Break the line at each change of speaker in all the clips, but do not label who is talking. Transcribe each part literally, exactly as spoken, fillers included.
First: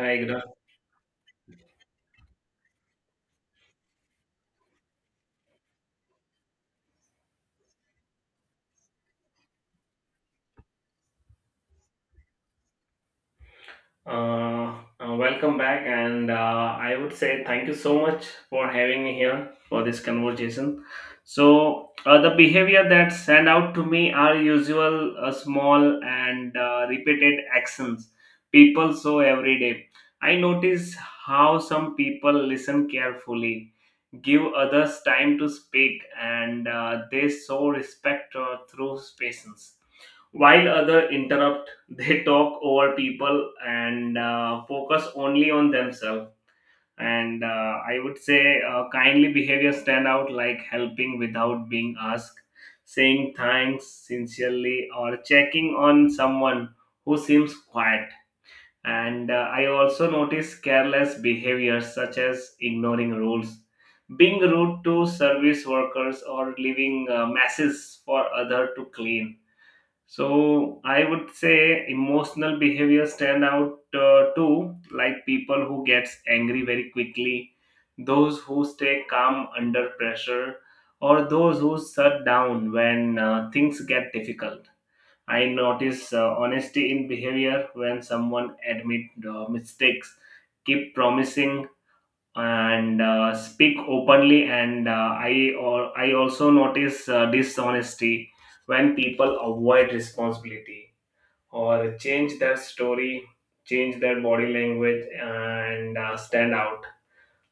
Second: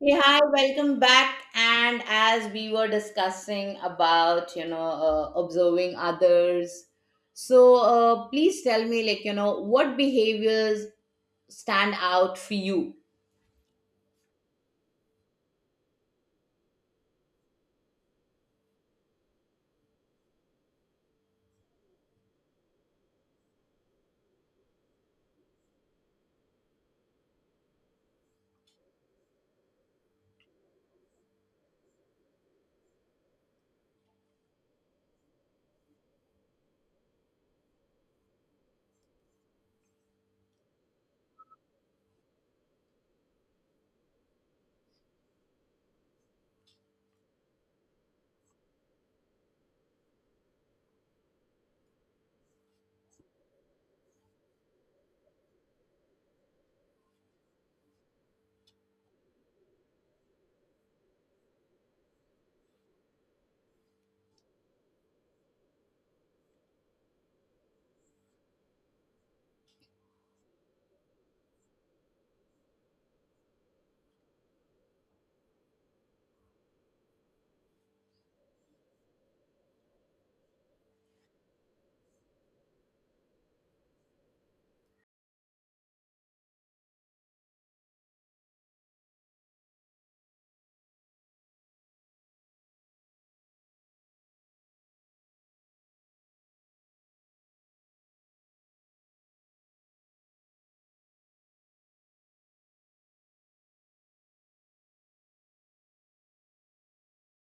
Hey,
good
hi,
af-
welcome back. And as we were discussing about, you know, uh, observing others, so uh, please tell me, like, you know, what behaviors stand out for you?
uh, uh, Welcome back, and uh, I would say thank you so much for having me here for this conversation. So, uh, the behavior that stand out to me are usual, uh, small, and uh, repeated actions people show every day. I notice how some people listen carefully, give others time to speak, and uh, they show respect uh, through patience, while other interrupt. They talk over people and uh, focus only on themselves, and uh, i would say uh, kindly behavior stand out like helping without being asked, saying thanks sincerely, or checking on someone who seems quiet. And uh, i also notice careless behaviors such as ignoring rules, being rude to service workers, or leaving uh, messes for other to clean. So I would say emotional behavior stand out uh, too, like people who gets angry very quickly, those who stay calm under pressure, or those who shut down when uh, things get difficult. I notice uh, honesty in behavior when someone admit uh, mistakes, keep promising, and uh, speak openly, and uh, i or i also notice uh, dishonesty when people avoid responsibility or change their story, change their body language, uh, and uh, stand out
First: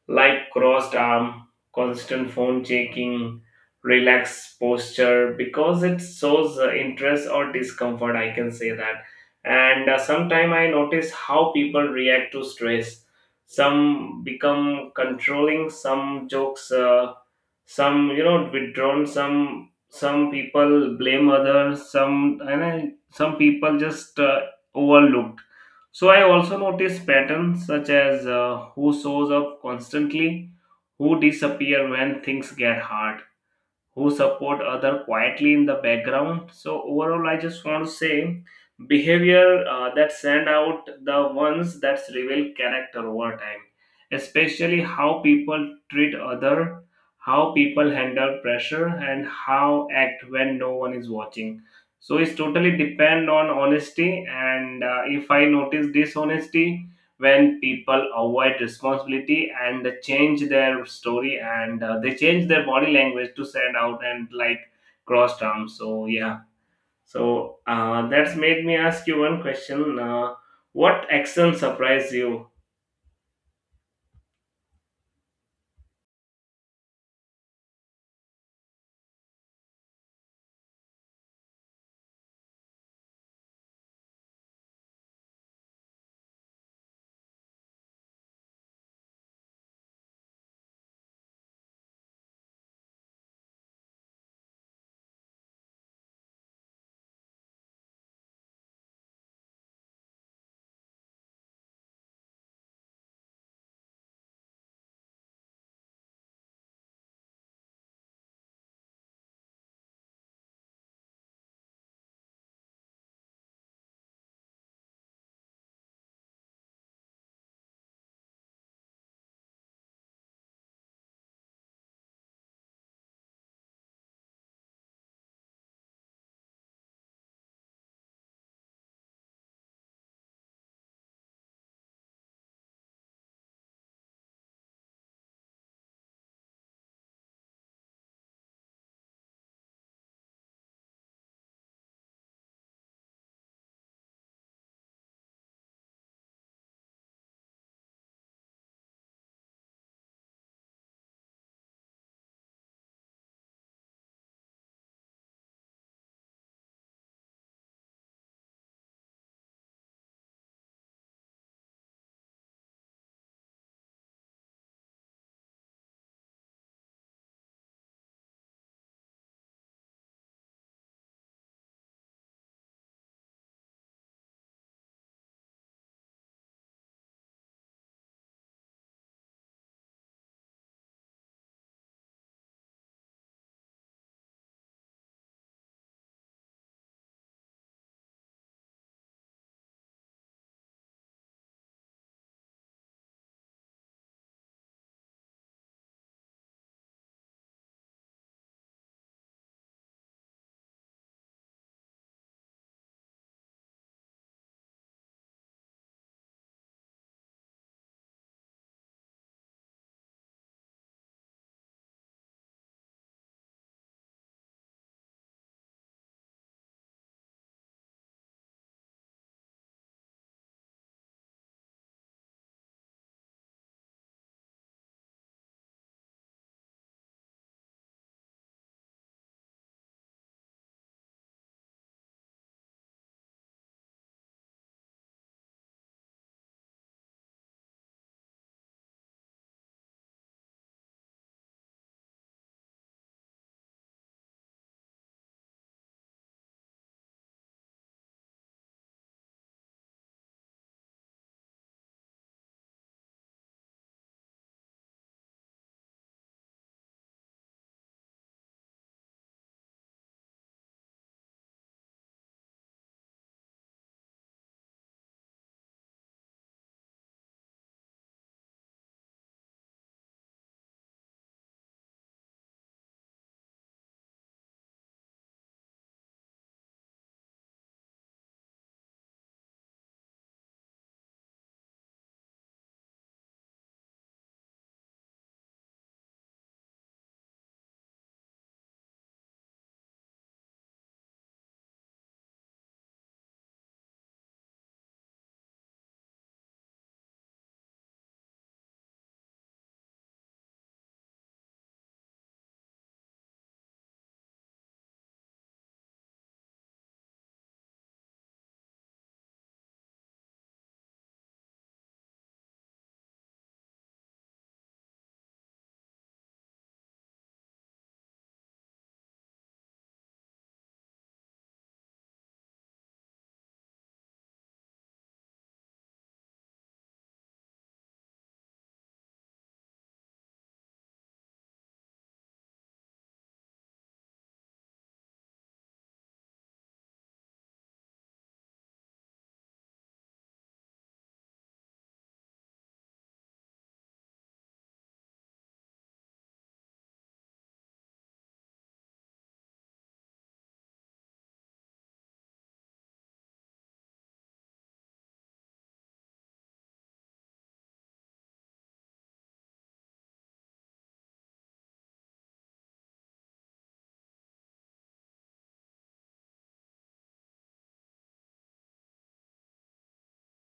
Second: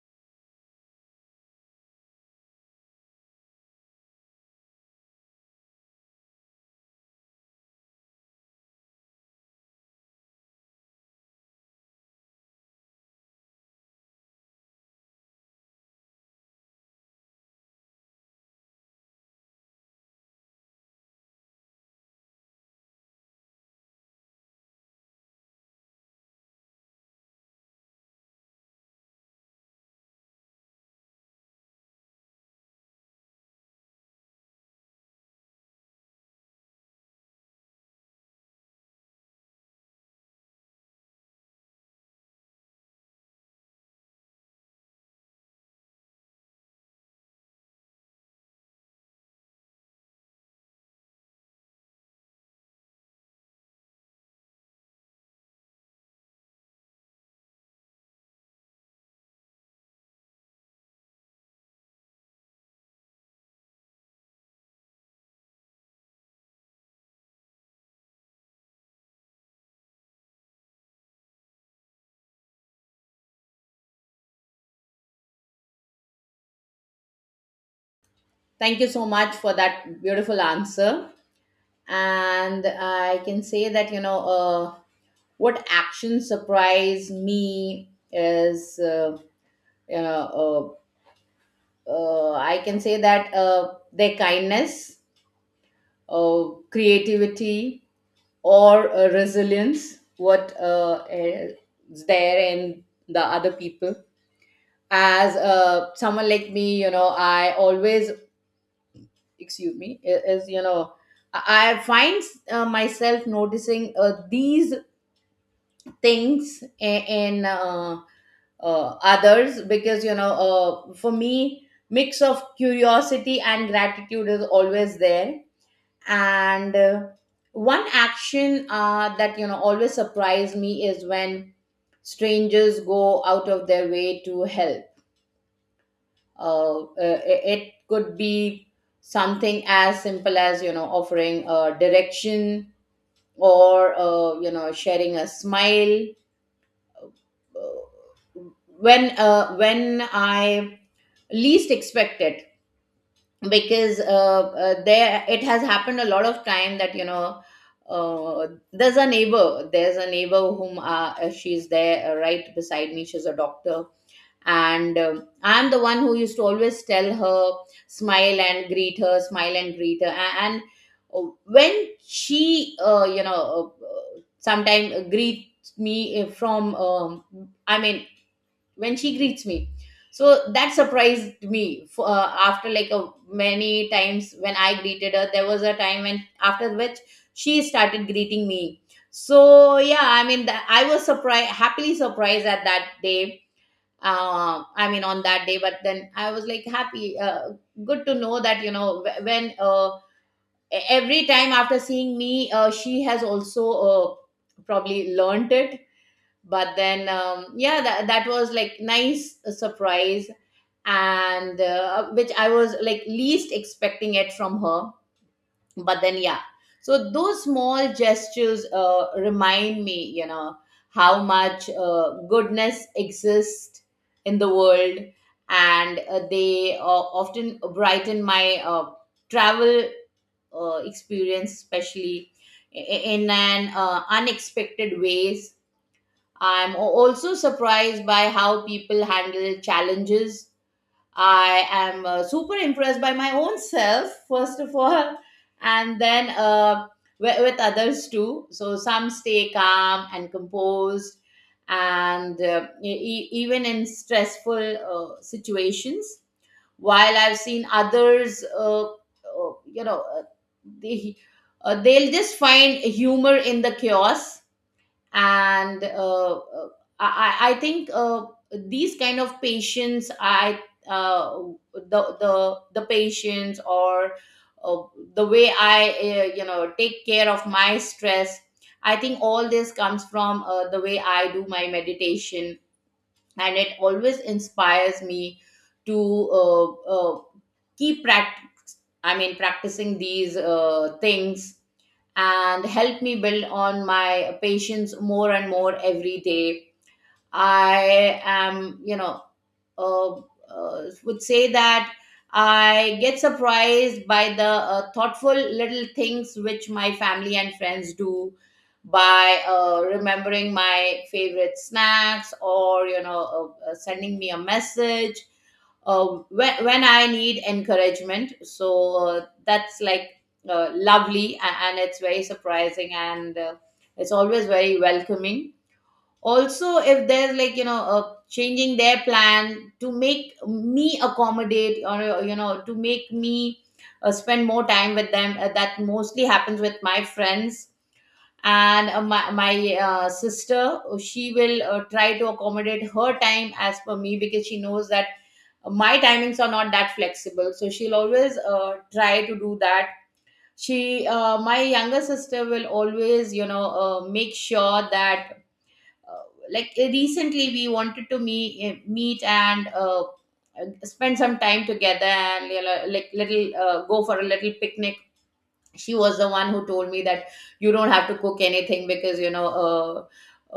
like crossed arm, constant phone checking, relaxed posture, because it shows uh, interest or discomfort. I can say that. And uh, sometimes I notice how people react to stress. Some become controlling, some jokes, uh, some you know withdrawn, some some people blame others, some and I, some people just uh, overlooked. So I also notice patterns such as uh, who shows up constantly, who disappear when things get hard, who support other quietly in the background. So overall I just want to say behavior uh, that stand out the ones that reveal character over time, especially how people treat other, how people handle pressure, and how act when no one is watching. So it's totally depend on honesty, and uh, if i notice dishonesty when people avoid responsibility and change their story, and uh, they change their body language to stand out, and like cross terms. So yeah, so uh, that's made me ask you one question. Uh, what action surprised you?
Thank you so much for that beautiful answer. And I can say that, you know, uh, what action surprised me is, uh, you know, uh, uh, I can say that uh, their kindness, uh, creativity, or uh, resilience what uh, is there in the other people as uh, someone like me, you know, I always excuse me I- is you know I I find uh, myself noticing uh, these things in, in uh, uh, others, because you know, uh, for me mix of curiosity and gratitude is always there. And uh, one action uh, that you know always surprised me is when strangers go out of their way to help. uh, uh, it it could be something as simple as you know offering a direction or uh, you know sharing a smile. Uh, when uh, when I least expect it. Because uh, uh, there, it has happened a lot of time that you know uh, there's a neighbor, there's a neighbor whom uh, uh, she's there uh, right beside me. She's a doctor. And um, I'm the one who used to always tell her, smile and greet her, smile and greet her. A- and, uh, when she uh, you know uh, sometimes greets me uh, from um, I mean when she greets me, so that surprised me. For, uh, after like a, many times when I greeted her, there was a time when, after which she started greeting me. So yeah, I mean, that I was surprised, happily surprised at that day, uh, I mean on that day. But then I was like happy, uh, good to know that you know wh- when uh, e- every time after seeing me, uh, she has also uh, probably learned it. But then um, yeah, that, that was like nice surprise. And uh, which I was like least expecting it from her, but then yeah. So those small gestures uh, remind me, you know, how much uh, goodness exists in the world. And uh, they uh, often brighten my uh, travel uh, experience, especially i- in an uh, unexpected ways. I'm a- also surprised by how people handle challenges. I am uh, super impressed by my own self, first of all, and then uh, with, with others too. So some stay calm and composed, and uh, e- e- even in stressful uh, situations. While I've seen others, uh, uh, you know, uh, they, uh, they'll just find humor in the chaos. And uh, uh, I, I I think uh, these kind of patients, I uh, the the the patients or uh, the way I uh, you know take care of my stress. I think all this comes from uh, the way I do my meditation, and it always inspires me to uh, uh, keep practice. I mean, practicing these uh, things and help me build on my patience more and more every day. I am, you know, uh, uh, would say that I get surprised by the uh, thoughtful little things which my family and friends do, by uh, remembering my favorite snacks or you know uh, uh, sending me a message uh, when, when I need encouragement. So uh, that's like uh, lovely, a- and it's very surprising, and uh, it's always very welcoming. Also, if there's like you know uh, changing their plan to make me accommodate, or you know to make me uh, spend more time with them, uh, that mostly happens with my friends. And uh, my, my uh, sister, uh, she will uh, try to accommodate her time as per me, because she knows that my timings are not that flexible, so she'll always uh, try to do that. She uh, My younger sister will always you know uh, make sure that uh, like uh, recently we wanted to meet meet and uh, uh, spend some time together, and you know, like little, uh, go for a little picnic. She was the one who told me that you don't have to cook anything, because you know, uh,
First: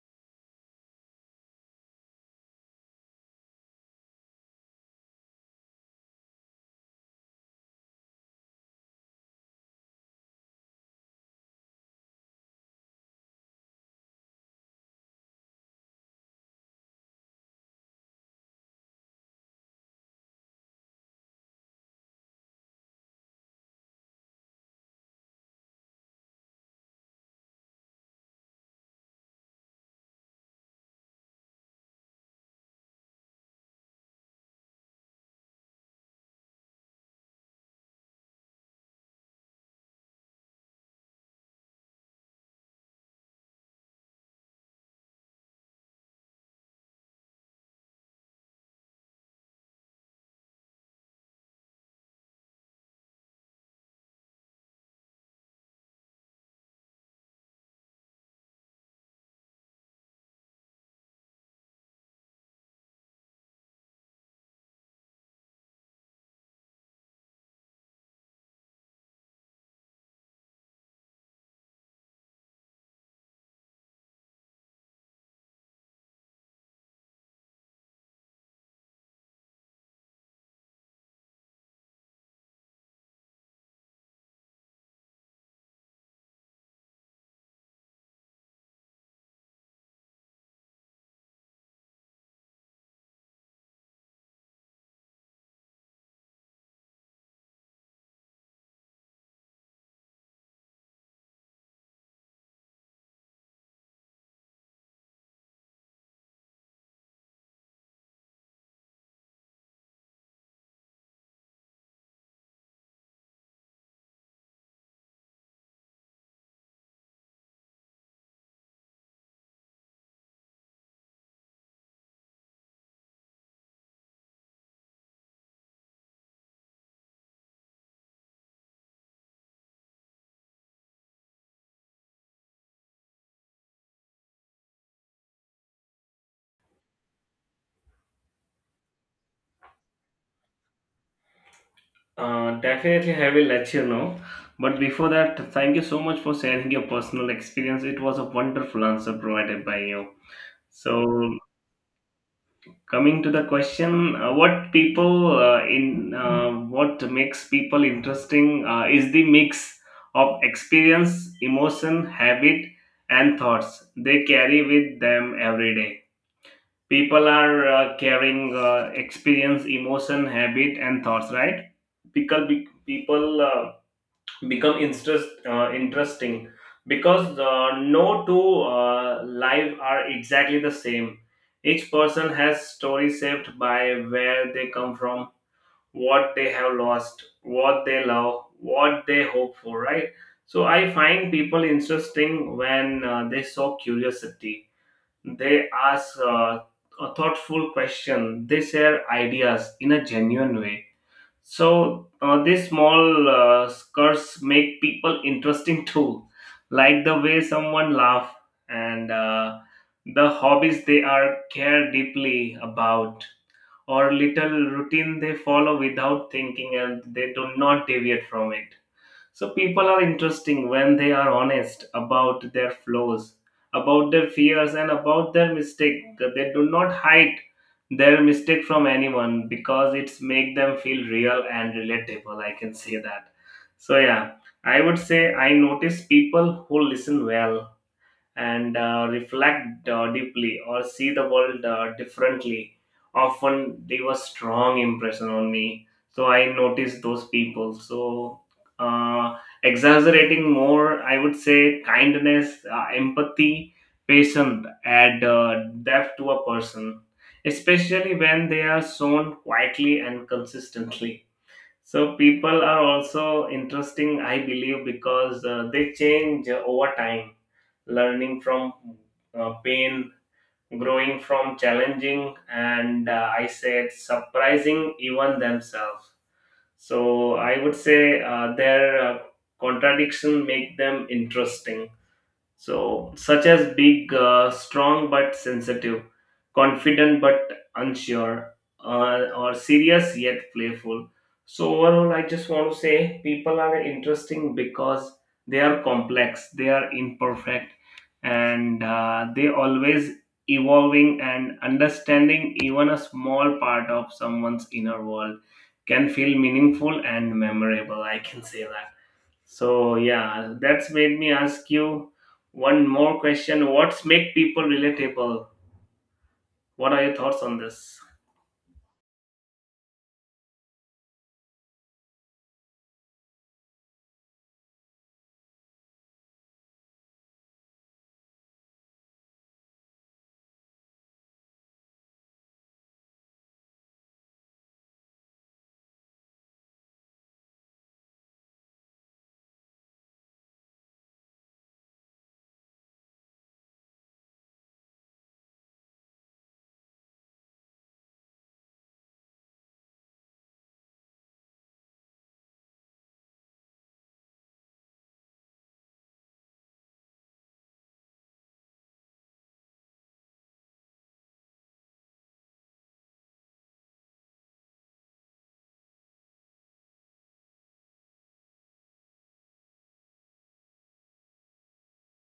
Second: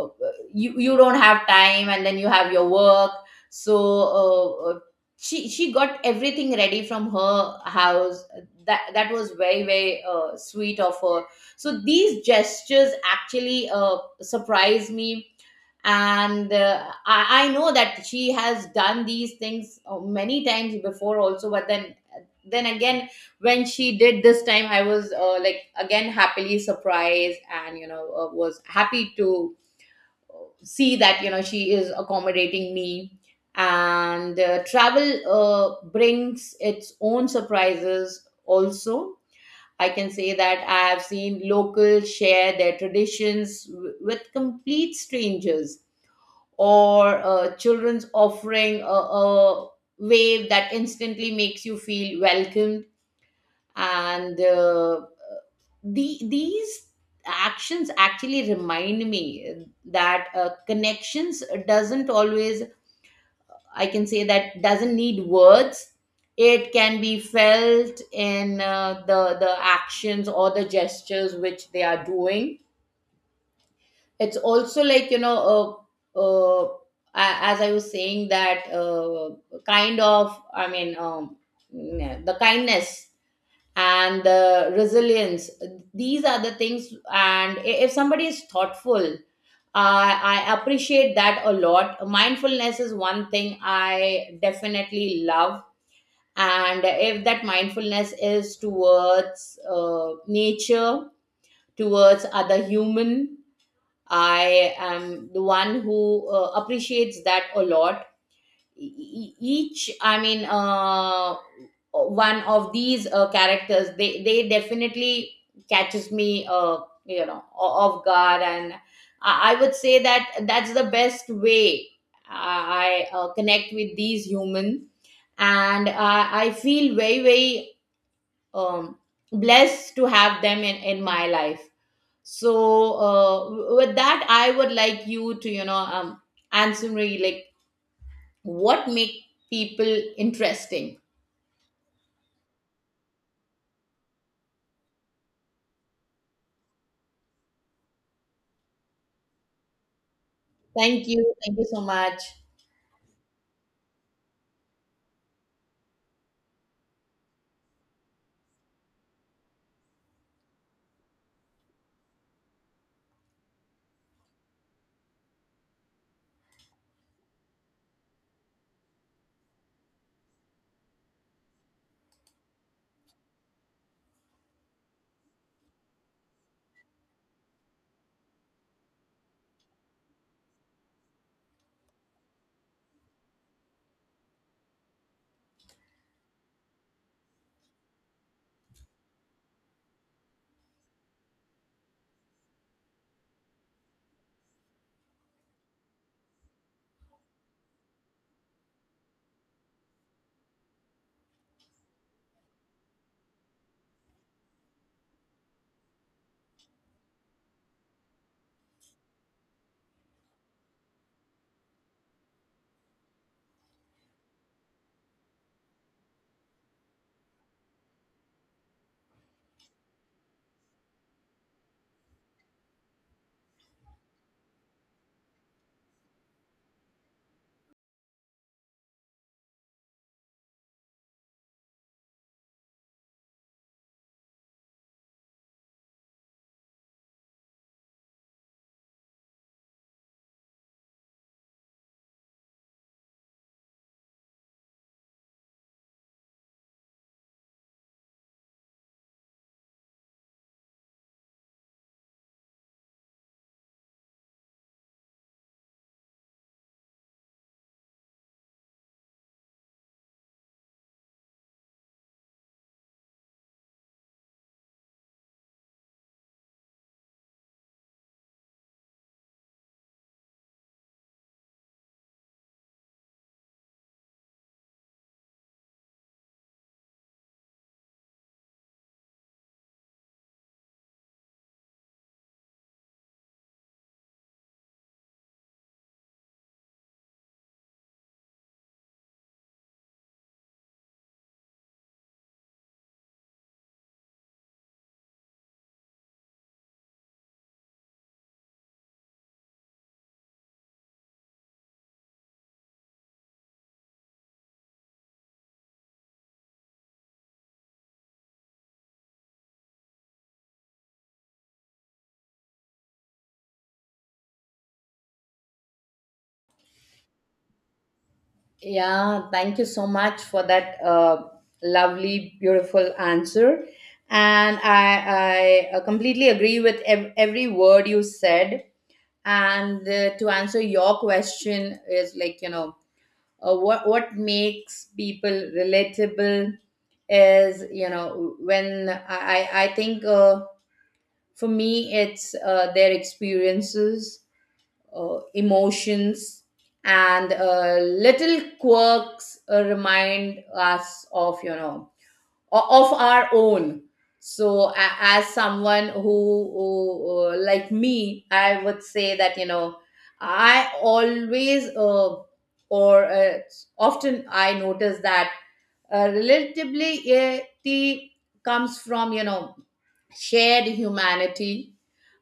uh, you you don't have time, and then you have your work. So uh, uh, she she got everything ready from her house. That that was very very uh, sweet of her. So these gestures actually uh, surprised me. And uh, I, I know that she has done these things uh, many times before also, but then then again, when she did this time, I was uh, like again happily surprised, and you know, uh, was happy to uh, see that you know she is accommodating me. And uh, travel uh, brings its own surprises also. I can say that I have seen locals share their traditions w- with complete strangers, or uh, children's offering a, a wave that instantly makes you feel welcomed. And uh, the these actions actually remind me that uh, connections doesn't always, I can say that, doesn't need words. It can be felt in uh, the the actions or the gestures which they are doing. It's also like you know, uh, uh, a- as I was saying that, uh, kind of i mean um, the kindness and uh, resilience, these are the things. And i- if somebody is thoughtful, I I appreciate that a lot. Mindfulness is one thing I definitely love, and if that mindfulness is towards uh, nature, towards other human, I am the one who uh, appreciates that a lot. E- e, e, each I mean uh, One of these uh, characters, they they definitely catches me uh, you know o- off guard. And I, I would say that that's the best way i, I uh, connect with these humans. And I, I feel very very um, blessed to have them in, in my life. So uh, w- with that, I would like you to you know um, answer me like, what make people interesting?
uh, Definitely, I will let you know, but before that, thank you so much for sharing your personal experience. It was a wonderful answer provided by you. So
Thank you, thank you so much.
coming to the question, uh, what people uh, in uh, what makes people interesting uh, is the mix of experience, emotion, habit, and thoughts they carry with them every day. People are uh, carrying uh, experience, emotion, habit, and thoughts, right? Because be- people uh, become interest, uh, interesting because uh, no two uh, lives are exactly the same. Each person has stories shaped by where they come from, what they have lost, what they love, what they hope for, right? So I find people interesting when uh, they show curiosity. They ask uh, a thoughtful question. They share ideas in a genuine way. So uh, these small uh, skirts make people interesting too, like the way someone laugh, and uh, the hobbies they are care deeply about, or little routine they follow without thinking and they do not deviate from it. So people are interesting when they are honest about their flaws, about their fears, and about their mistake. They do not hide their mistake from anyone because it's make them feel real and relatable. I can say that. So yeah, I would say I notice people who listen well and uh, reflect uh, deeply, or see the world uh, differently, often they were strong impression on me, so I noticed those people. So uh, exaggerating more, I would say kindness, uh, empathy, patience add uh, depth to a person, especially when they are shown quietly and consistently. So people are also interesting, I believe, because uh, they change over time, learning from uh, pain, growing from challenging, and uh, I said surprising even themselves. So I would say uh, their uh, contradiction make them interesting, so, such as big, uh, strong but sensitive, confident but unsure, uh, or serious yet playful. So, overall, I just want to say people are interesting because they are complex, they are imperfect, and uh, they always evolving, and understanding even a small part of someone's inner world can feel meaningful and memorable. I can say that. So yeah, that's made me ask you one more question. What's make people relatable? What are your thoughts on this?
Yeah, thank you so much for that uh, lovely, beautiful answer. And I, I uh, completely agree with ev- every word you said. And uh, to answer your question is like, you know, uh, what, what makes people relatable is, you know, when I, I I think uh, for me, it's uh, their experiences, uh, emotions, and uh, little quirks uh, remind us of you know o- of our own. So, a- as someone who, who uh, like me, I would say that you know I always uh, or uh, often I notice that uh, relatability comes from you know shared humanity,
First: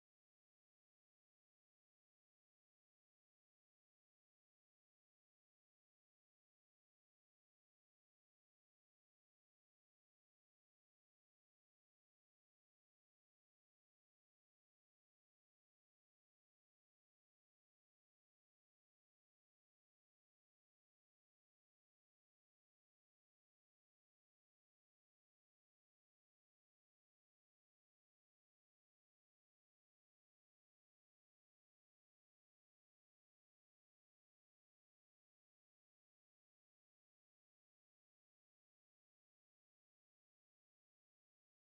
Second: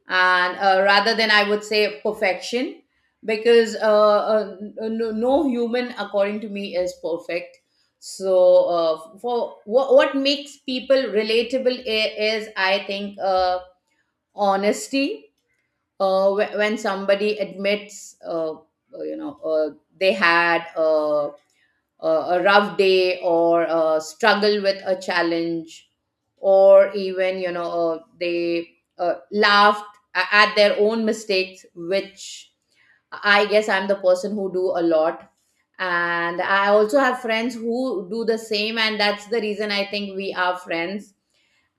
and uh, rather than, I would say, perfection. Because uh, uh, no, no human, according to me, is perfect. So uh, for what, what makes people relatable i- is, I think, uh, honesty. Uh, wh- when somebody admits uh, uh, you know uh, they had uh, uh, a rough day or a struggle with a challenge, or even you know uh, they uh, laughed a- at their own mistakes, which I guess I'm the person who do a lot. And I also have friends who do the same, and that's the reason I think we are friends.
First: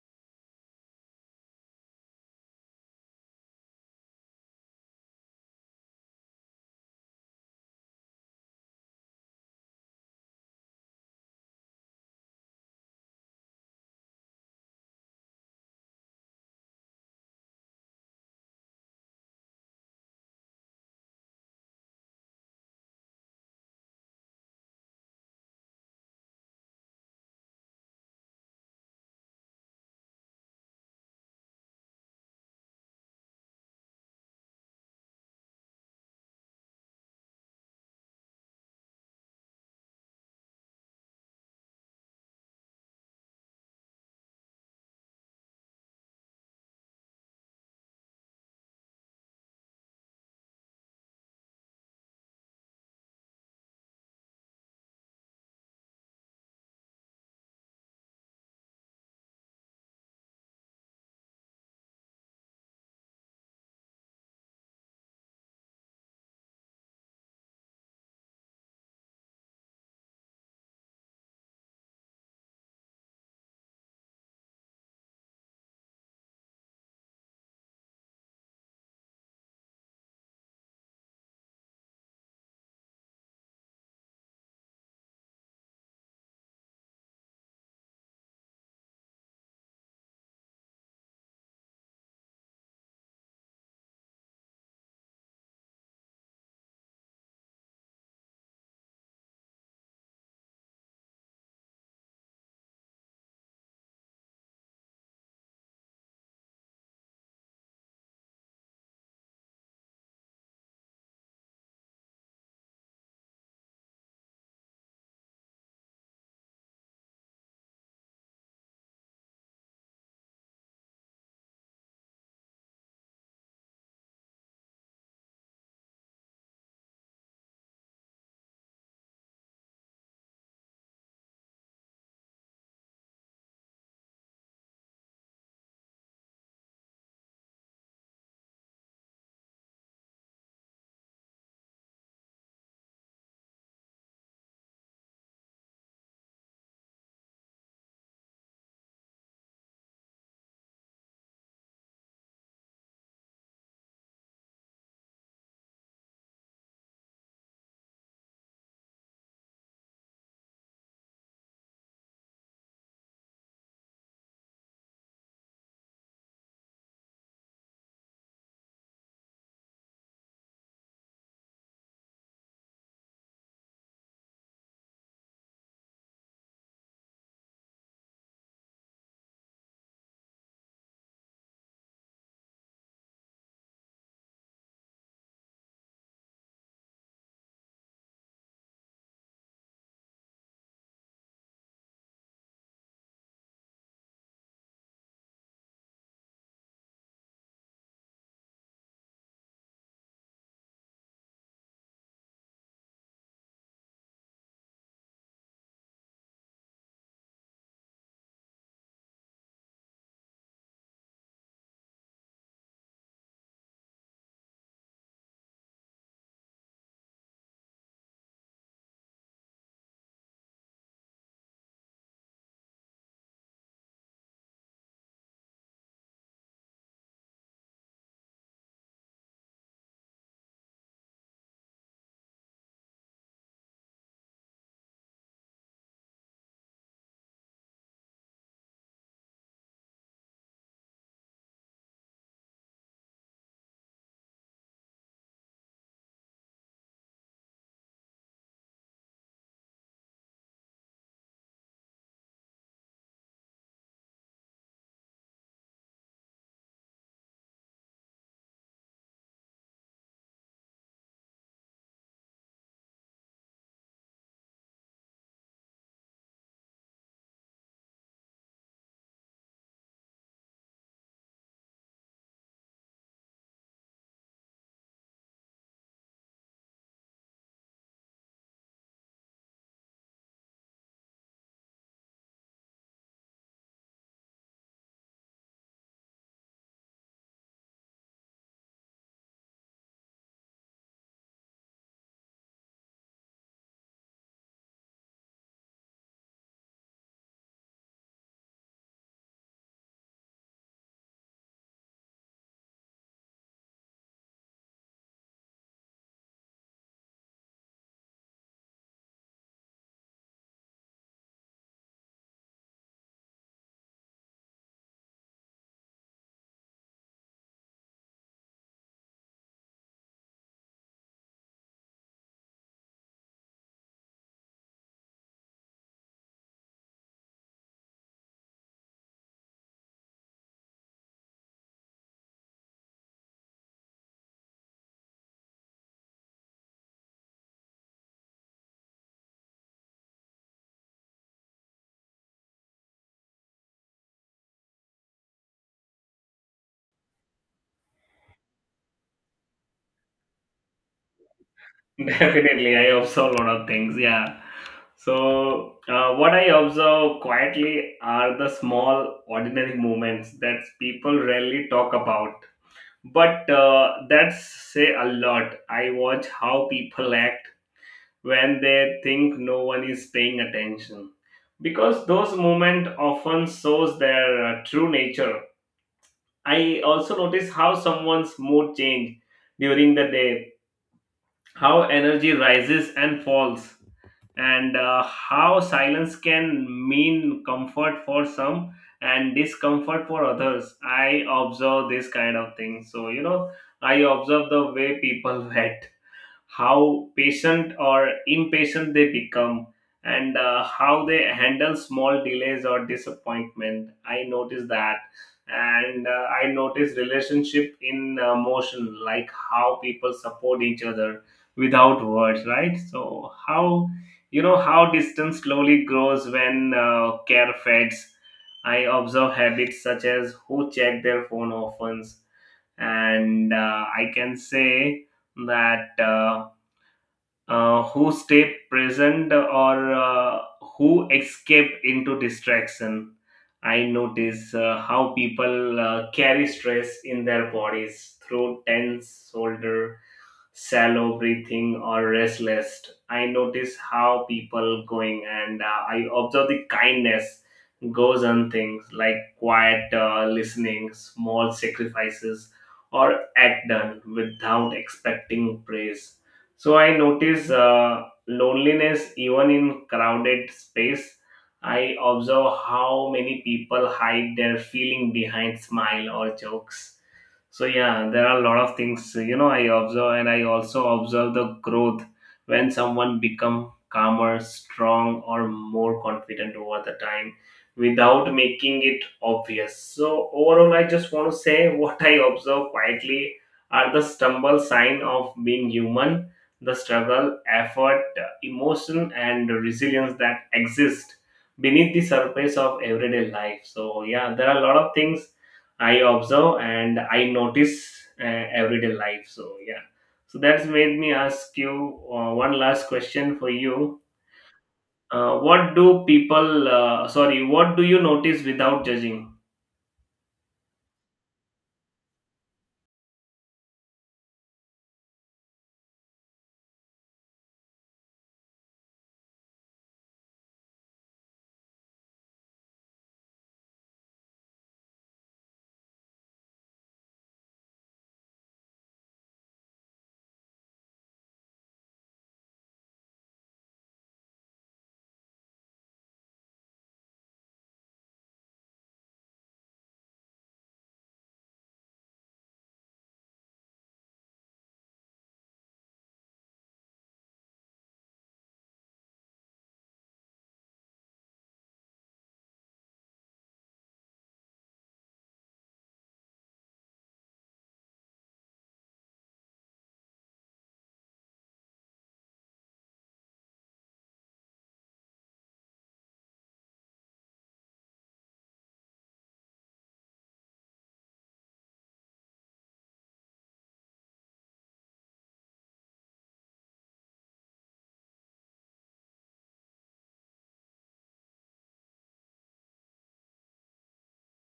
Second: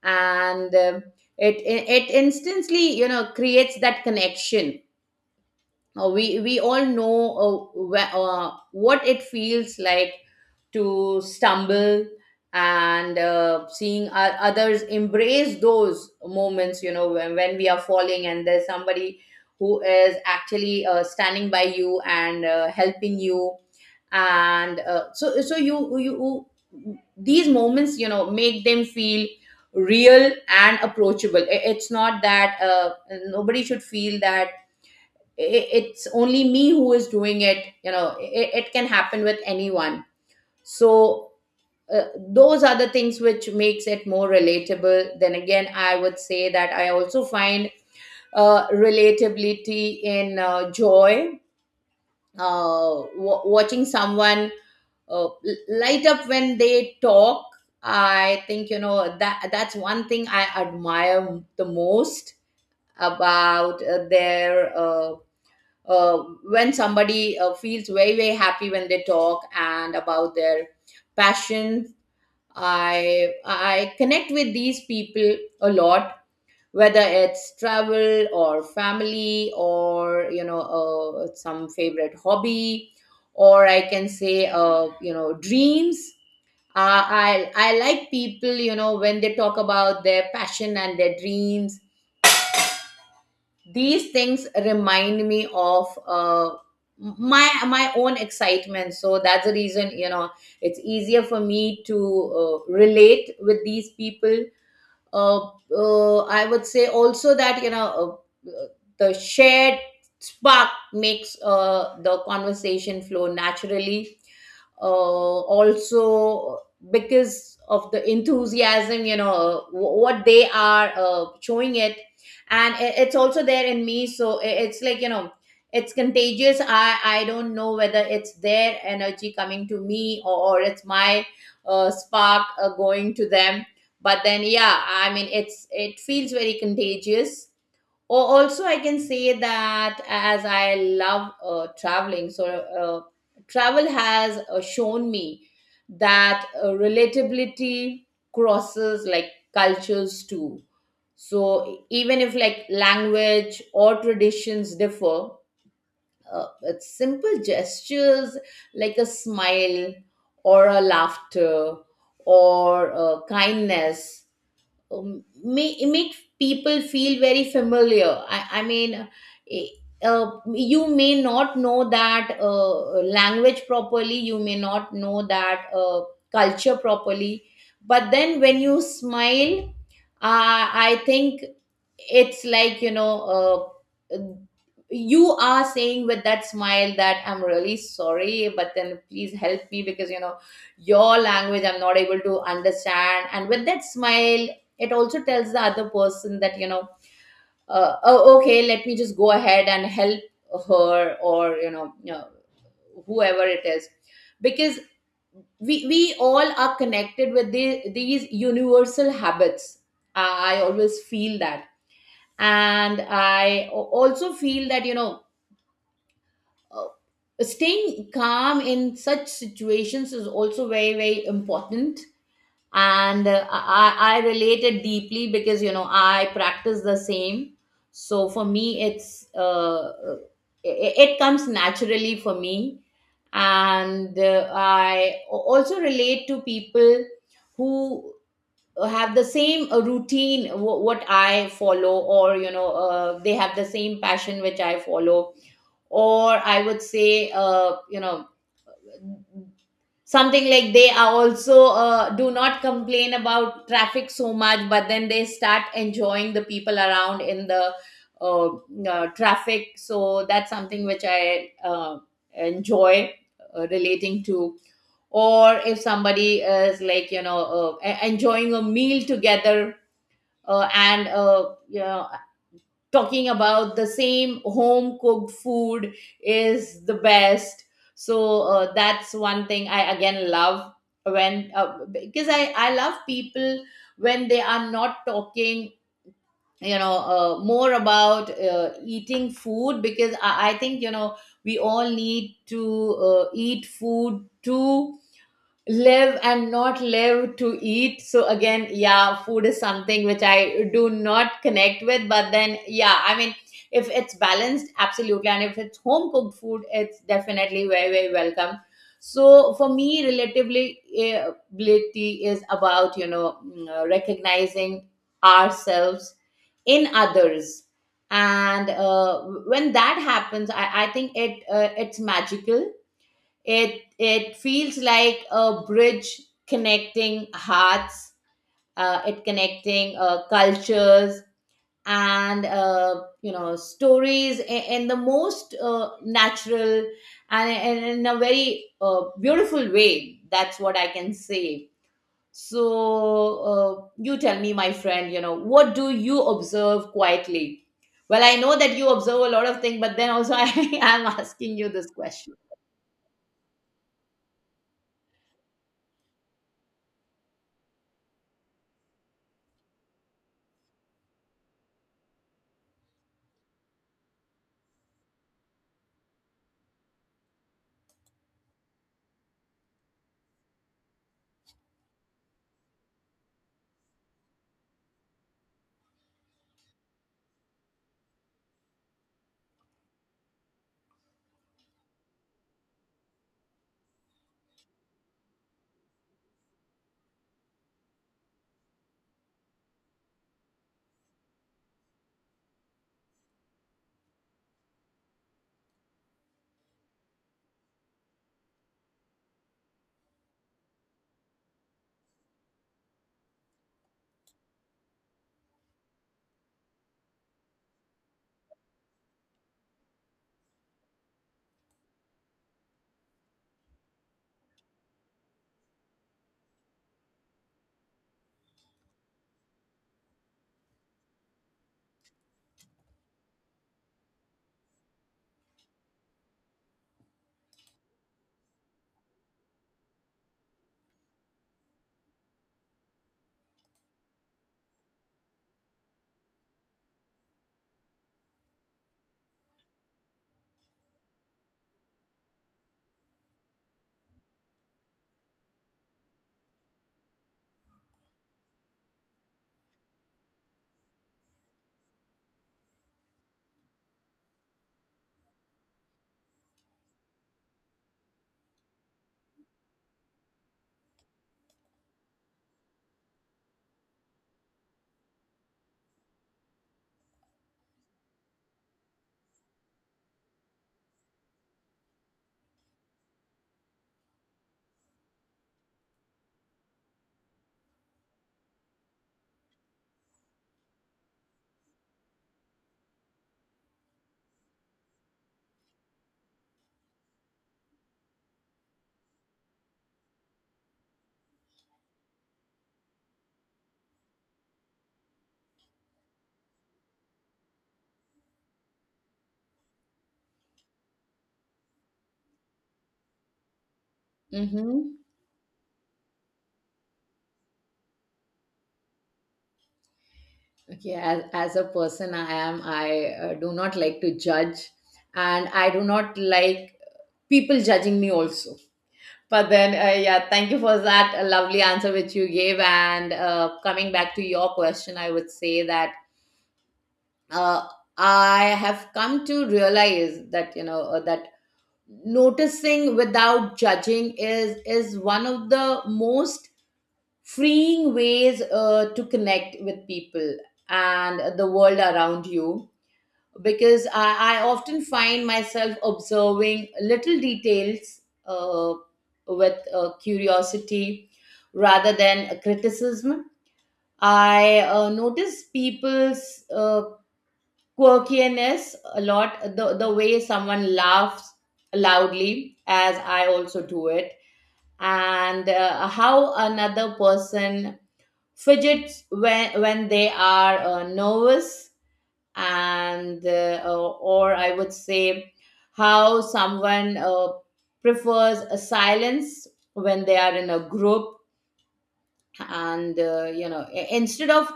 And um it it it instantly you know creates that connection. Uh, we we all know uh, wh- uh, what it feels like to stumble. And uh, seeing o- others embrace those moments, you know, when, when we are falling and there's somebody who is actually uh, standing by you and uh, helping you. And uh, so so you you, these moments you know make them feel real and approachable. I- it's not that uh, nobody should feel that, i- it's only me who is doing it. You know, it, it can happen with anyone. So uh, those are the things which makes it more relatable. Then again, I would say that I also find uh, relatability in uh, joy. Uh, w- watching someone uh, l- light up when they talk, I think you know that that's one thing I admire the most about uh, their uh, uh, when somebody uh, feels very very happy when they talk and about their passion. I I connect with these people a lot, whether it's travel or family or you know uh, some favorite hobby, or I can say, uh, you know, dreams. Uh, I I like people you know when they talk about their passion and their dreams. These things remind me of uh, my my own excitement. So that's the reason you know it's easier for me to uh, relate with these people. uh, uh, I would say also that you know uh, uh, the shared spark makes uh, the conversation flow naturally. Uh, also, because of the enthusiasm, you know uh, wh- what they are uh, showing it, and i- it's also there in me. So i- it's like you know it's contagious. I I don't know whether it's their energy coming to me or, or it's my uh, spark uh, going to them but then yeah i mean it's it feels very contagious. Or also I can say that as I love uh, traveling. So uh, travel has uh, shown me that uh, relatability crosses like cultures too. So even if like language or traditions differ, uh, it's simple gestures like a smile or a laughter or uh, kindness um, make make people feel very familiar. I, I mean, eh, uh, you may not know that uh, language properly, you may not know that uh, culture properly, but then when you smile, uh, I think it's like you know. Uh, you are saying with that smile that I'm really sorry, but then please help me because you know your language I'm not able to understand. And with that smile, it also tells the other person that you know, uh, oh, okay, let me just go ahead and help her or, you know, you know whoever it is, because we we all are connected with the, these universal habits. I I always feel that, and i al- also feel that you know uh, staying calm in such situations is also very, very important. And uh, I, I related deeply because you know I practice the same. So for me it's uh, it, it comes naturally for me. And uh, i a- also relate to people who have the same uh, routine wh- what I follow, or you know uh, they have the same passion which I follow. Or I would say, uh, you know, something like they are also uh, do not complain about traffic so much, but then they start enjoying the people around in the uh, uh, traffic. So that's something which I uh, enjoy uh, relating to. Or if somebody is like, you know, uh, e- enjoying a meal together, uh, and uh, you know, talking about the same home cooked food is the best. So uh, that's one thing I again love, when uh, because i i love people when they are not talking, you know uh, more about uh, eating food, because I, I think, you know, we all need to uh, eat food too, live and not live to eat. So again, yeah, food is something which I do not connect with, but then yeah, I mean, if it's balanced absolutely, and if it's home cooked food, it's definitely very, very welcome. So for me, relatively, eh, ability is about, you know, mm, uh, recognizing ourselves in others. And uh, when that happens, i, I think it uh, it's magical. It it feels like a bridge connecting hearts. Uh, it connecting uh, cultures and, uh, you know, stories in, in the most uh, natural and, and in a very uh, beautiful way. That's what I can say. So uh, you tell me, my friend. You know, what do you observe quietly? Well, I know that you observe a lot of things, but then also I am asking you this question.
Definitely, I observe a lot of things. Yeah. So uh, what I observe quietly are the small, ordinary moments that people rarely talk about, but uh, that's say a lot. I watch how people act when they think no one is paying attention, because those moments often shows their uh, true nature. I also notice how someone's mood change during the day, how energy rises and falls, and uh, how silence can mean comfort for some and discomfort for others. I observe this kind of thing, so you know, I observe the way people act, how patient or impatient they become, and uh, how they handle small delays or disappointment. I notice that, and uh, I notice relationship in uh, motion, like how people support each other without words, right? So how, you know, how distance slowly grows when uh, care fades. I observe habits such as who check their phone often, and uh, i can say that uh, uh, who stay present, or uh, who escape into distraction. I notice uh, how people uh, carry stress in their bodies through tense shoulder, shallow breathing, or restless. I notice how people going, and uh, I observe the kindness goes on things like quiet uh, listening, small sacrifices, or act done without expecting praise. So I notice uh, loneliness even in crowded space. I observe how many people hide their feeling behind smile or jokes. So yeah, there are a lot of things, you know, I observe, and I also observe the growth when someone become calmer, strong, or more confident over the time without making it obvious. So overall, I just want to say what I observe quietly are the stumble sign of being human, the struggle, effort, emotion, and resilience that exist beneath the surface of everyday life. So yeah, there are a lot of things I observe and I notice uh, everyday life. So yeah, so that's made me ask you uh, one last question for you.
Mm-hmm.
Uh, what do people? Uh, sorry, what do you notice without judging?
Okay, as, as a person, I am, I uh, do not like to judge, and I do not like people judging me also. But then, uh, yeah, thank you for that uh, lovely answer which you gave. And uh, coming back to your question, I would say that uh, I have come to realize that, you know, uh, that noticing without judging is is one of the most freeing ways uh, to connect with people and the world around you, because I, I often find myself observing little details uh, with uh, curiosity rather than a criticism. I uh, notice people's uh, quirkiness a lot, the, the way someone laughs loudly, as I also do it. And uh, how another person fidgets when when they are uh, nervous. And uh, or I would say how someone uh, prefers a silence when they are in a group. And uh, you know, i- instead of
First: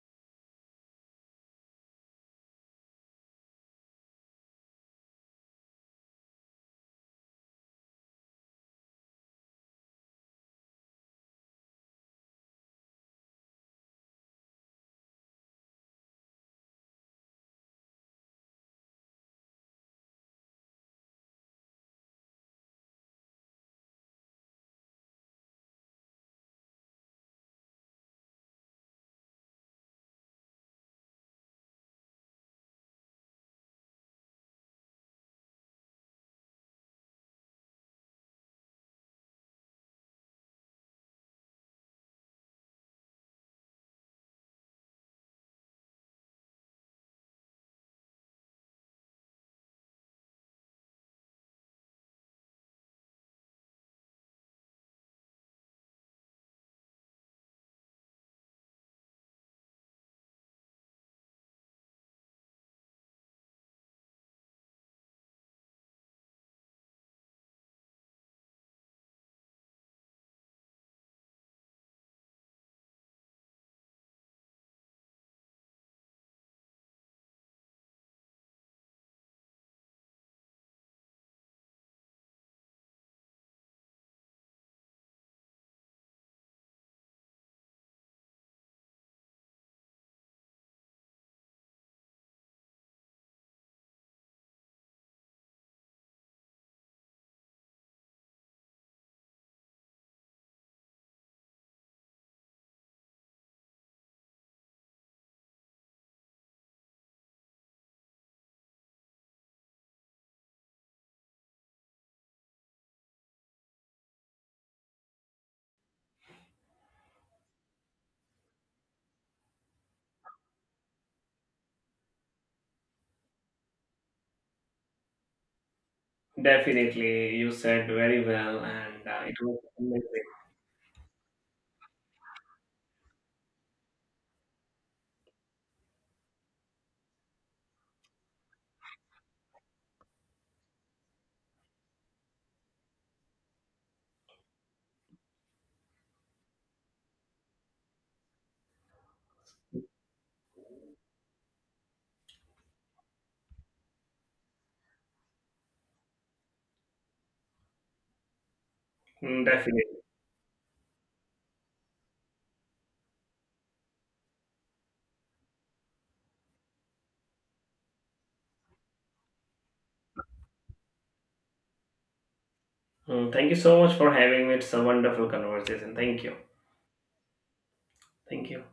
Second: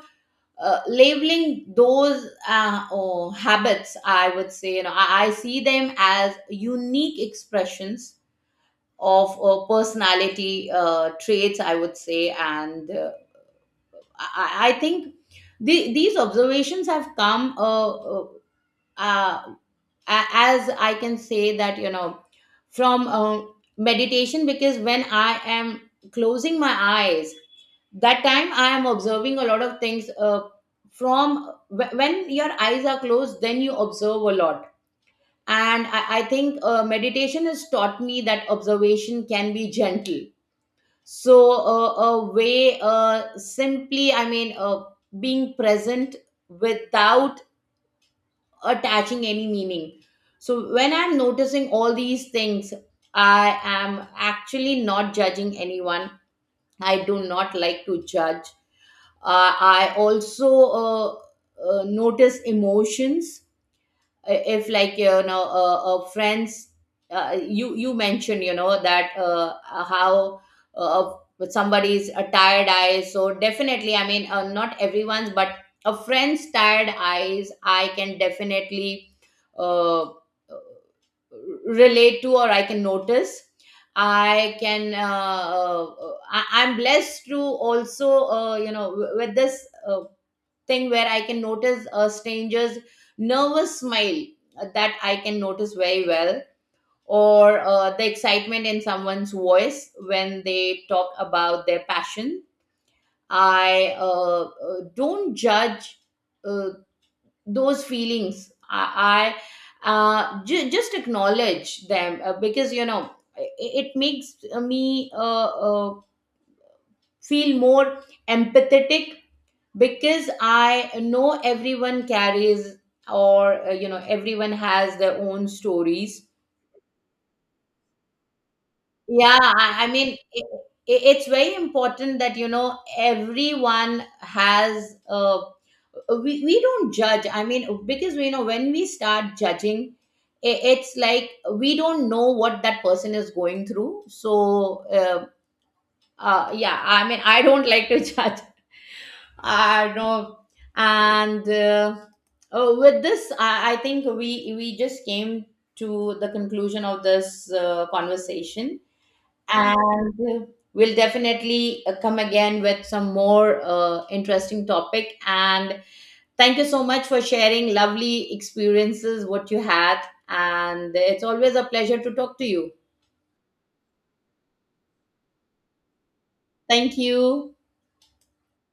uh, labeling those uh, oh, habits, I would say, you know, I, I see them as unique expressions of uh, personality uh, traits, I would say. And uh, I, I I think the, these observations have come uh, uh, uh, a- as I can say that, you know, from uh, meditation, because when I am closing my eyes, that time I am observing a lot of things. Uh, from wh- when your eyes are closed, then you observe a lot. And i, I think uh, meditation has taught me that observation can be gentle. So uh, a way, uh, simply, I mean, uh, being present without attaching any meaning. So when I'm noticing all these things, I am actually not judging anyone. I do not like to judge. Uh, I also uh, uh, notice emotions, if like, you know uh, uh, friends, uh, you you mentioned, you know, that uh, uh, how uh, uh, somebody's a tired eyes. So definitely, I mean, uh, not everyone's, but a friend's tired eyes I can definitely uh, relate to, or I can notice. i can uh, uh, I, I'm blessed to also uh, you know, w- with this uh, thing, where I can notice a stranger's nervous smile, uh, that I can notice very well. Or uh, the excitement in someone's voice when they talk about their passion. I uh, uh, don't judge uh, those feelings. I, I uh, ju- just acknowledge them, uh, because, you know, it, it makes me uh, uh, feel more empathetic, because I know everyone carries, or uh, you know, everyone has their own stories.
Definitely, you said very well, and uh, it
Yeah,
was
i, I mean,
amazing.
it, it- it's very important that, you know, everyone has uh, we, we don't judge. I mean, because, you know, when we start judging, i- it's like we don't know what that person is going through. So uh, uh yeah, I mean, I don't like to judge, I know. And uh, uh, with this, I, I think we we just came to the conclusion of this uh, conversation.
Mm,
And
definitely.
uh, we'll definitely uh, come again with some more uh, interesting topic. And thank you so much for sharing lovely experiences what you had, and it's always a pleasure to talk to you.
Mm, thank you so much for having me. It's a wonderful conversation. Thank you.
Thank you.
Thank you.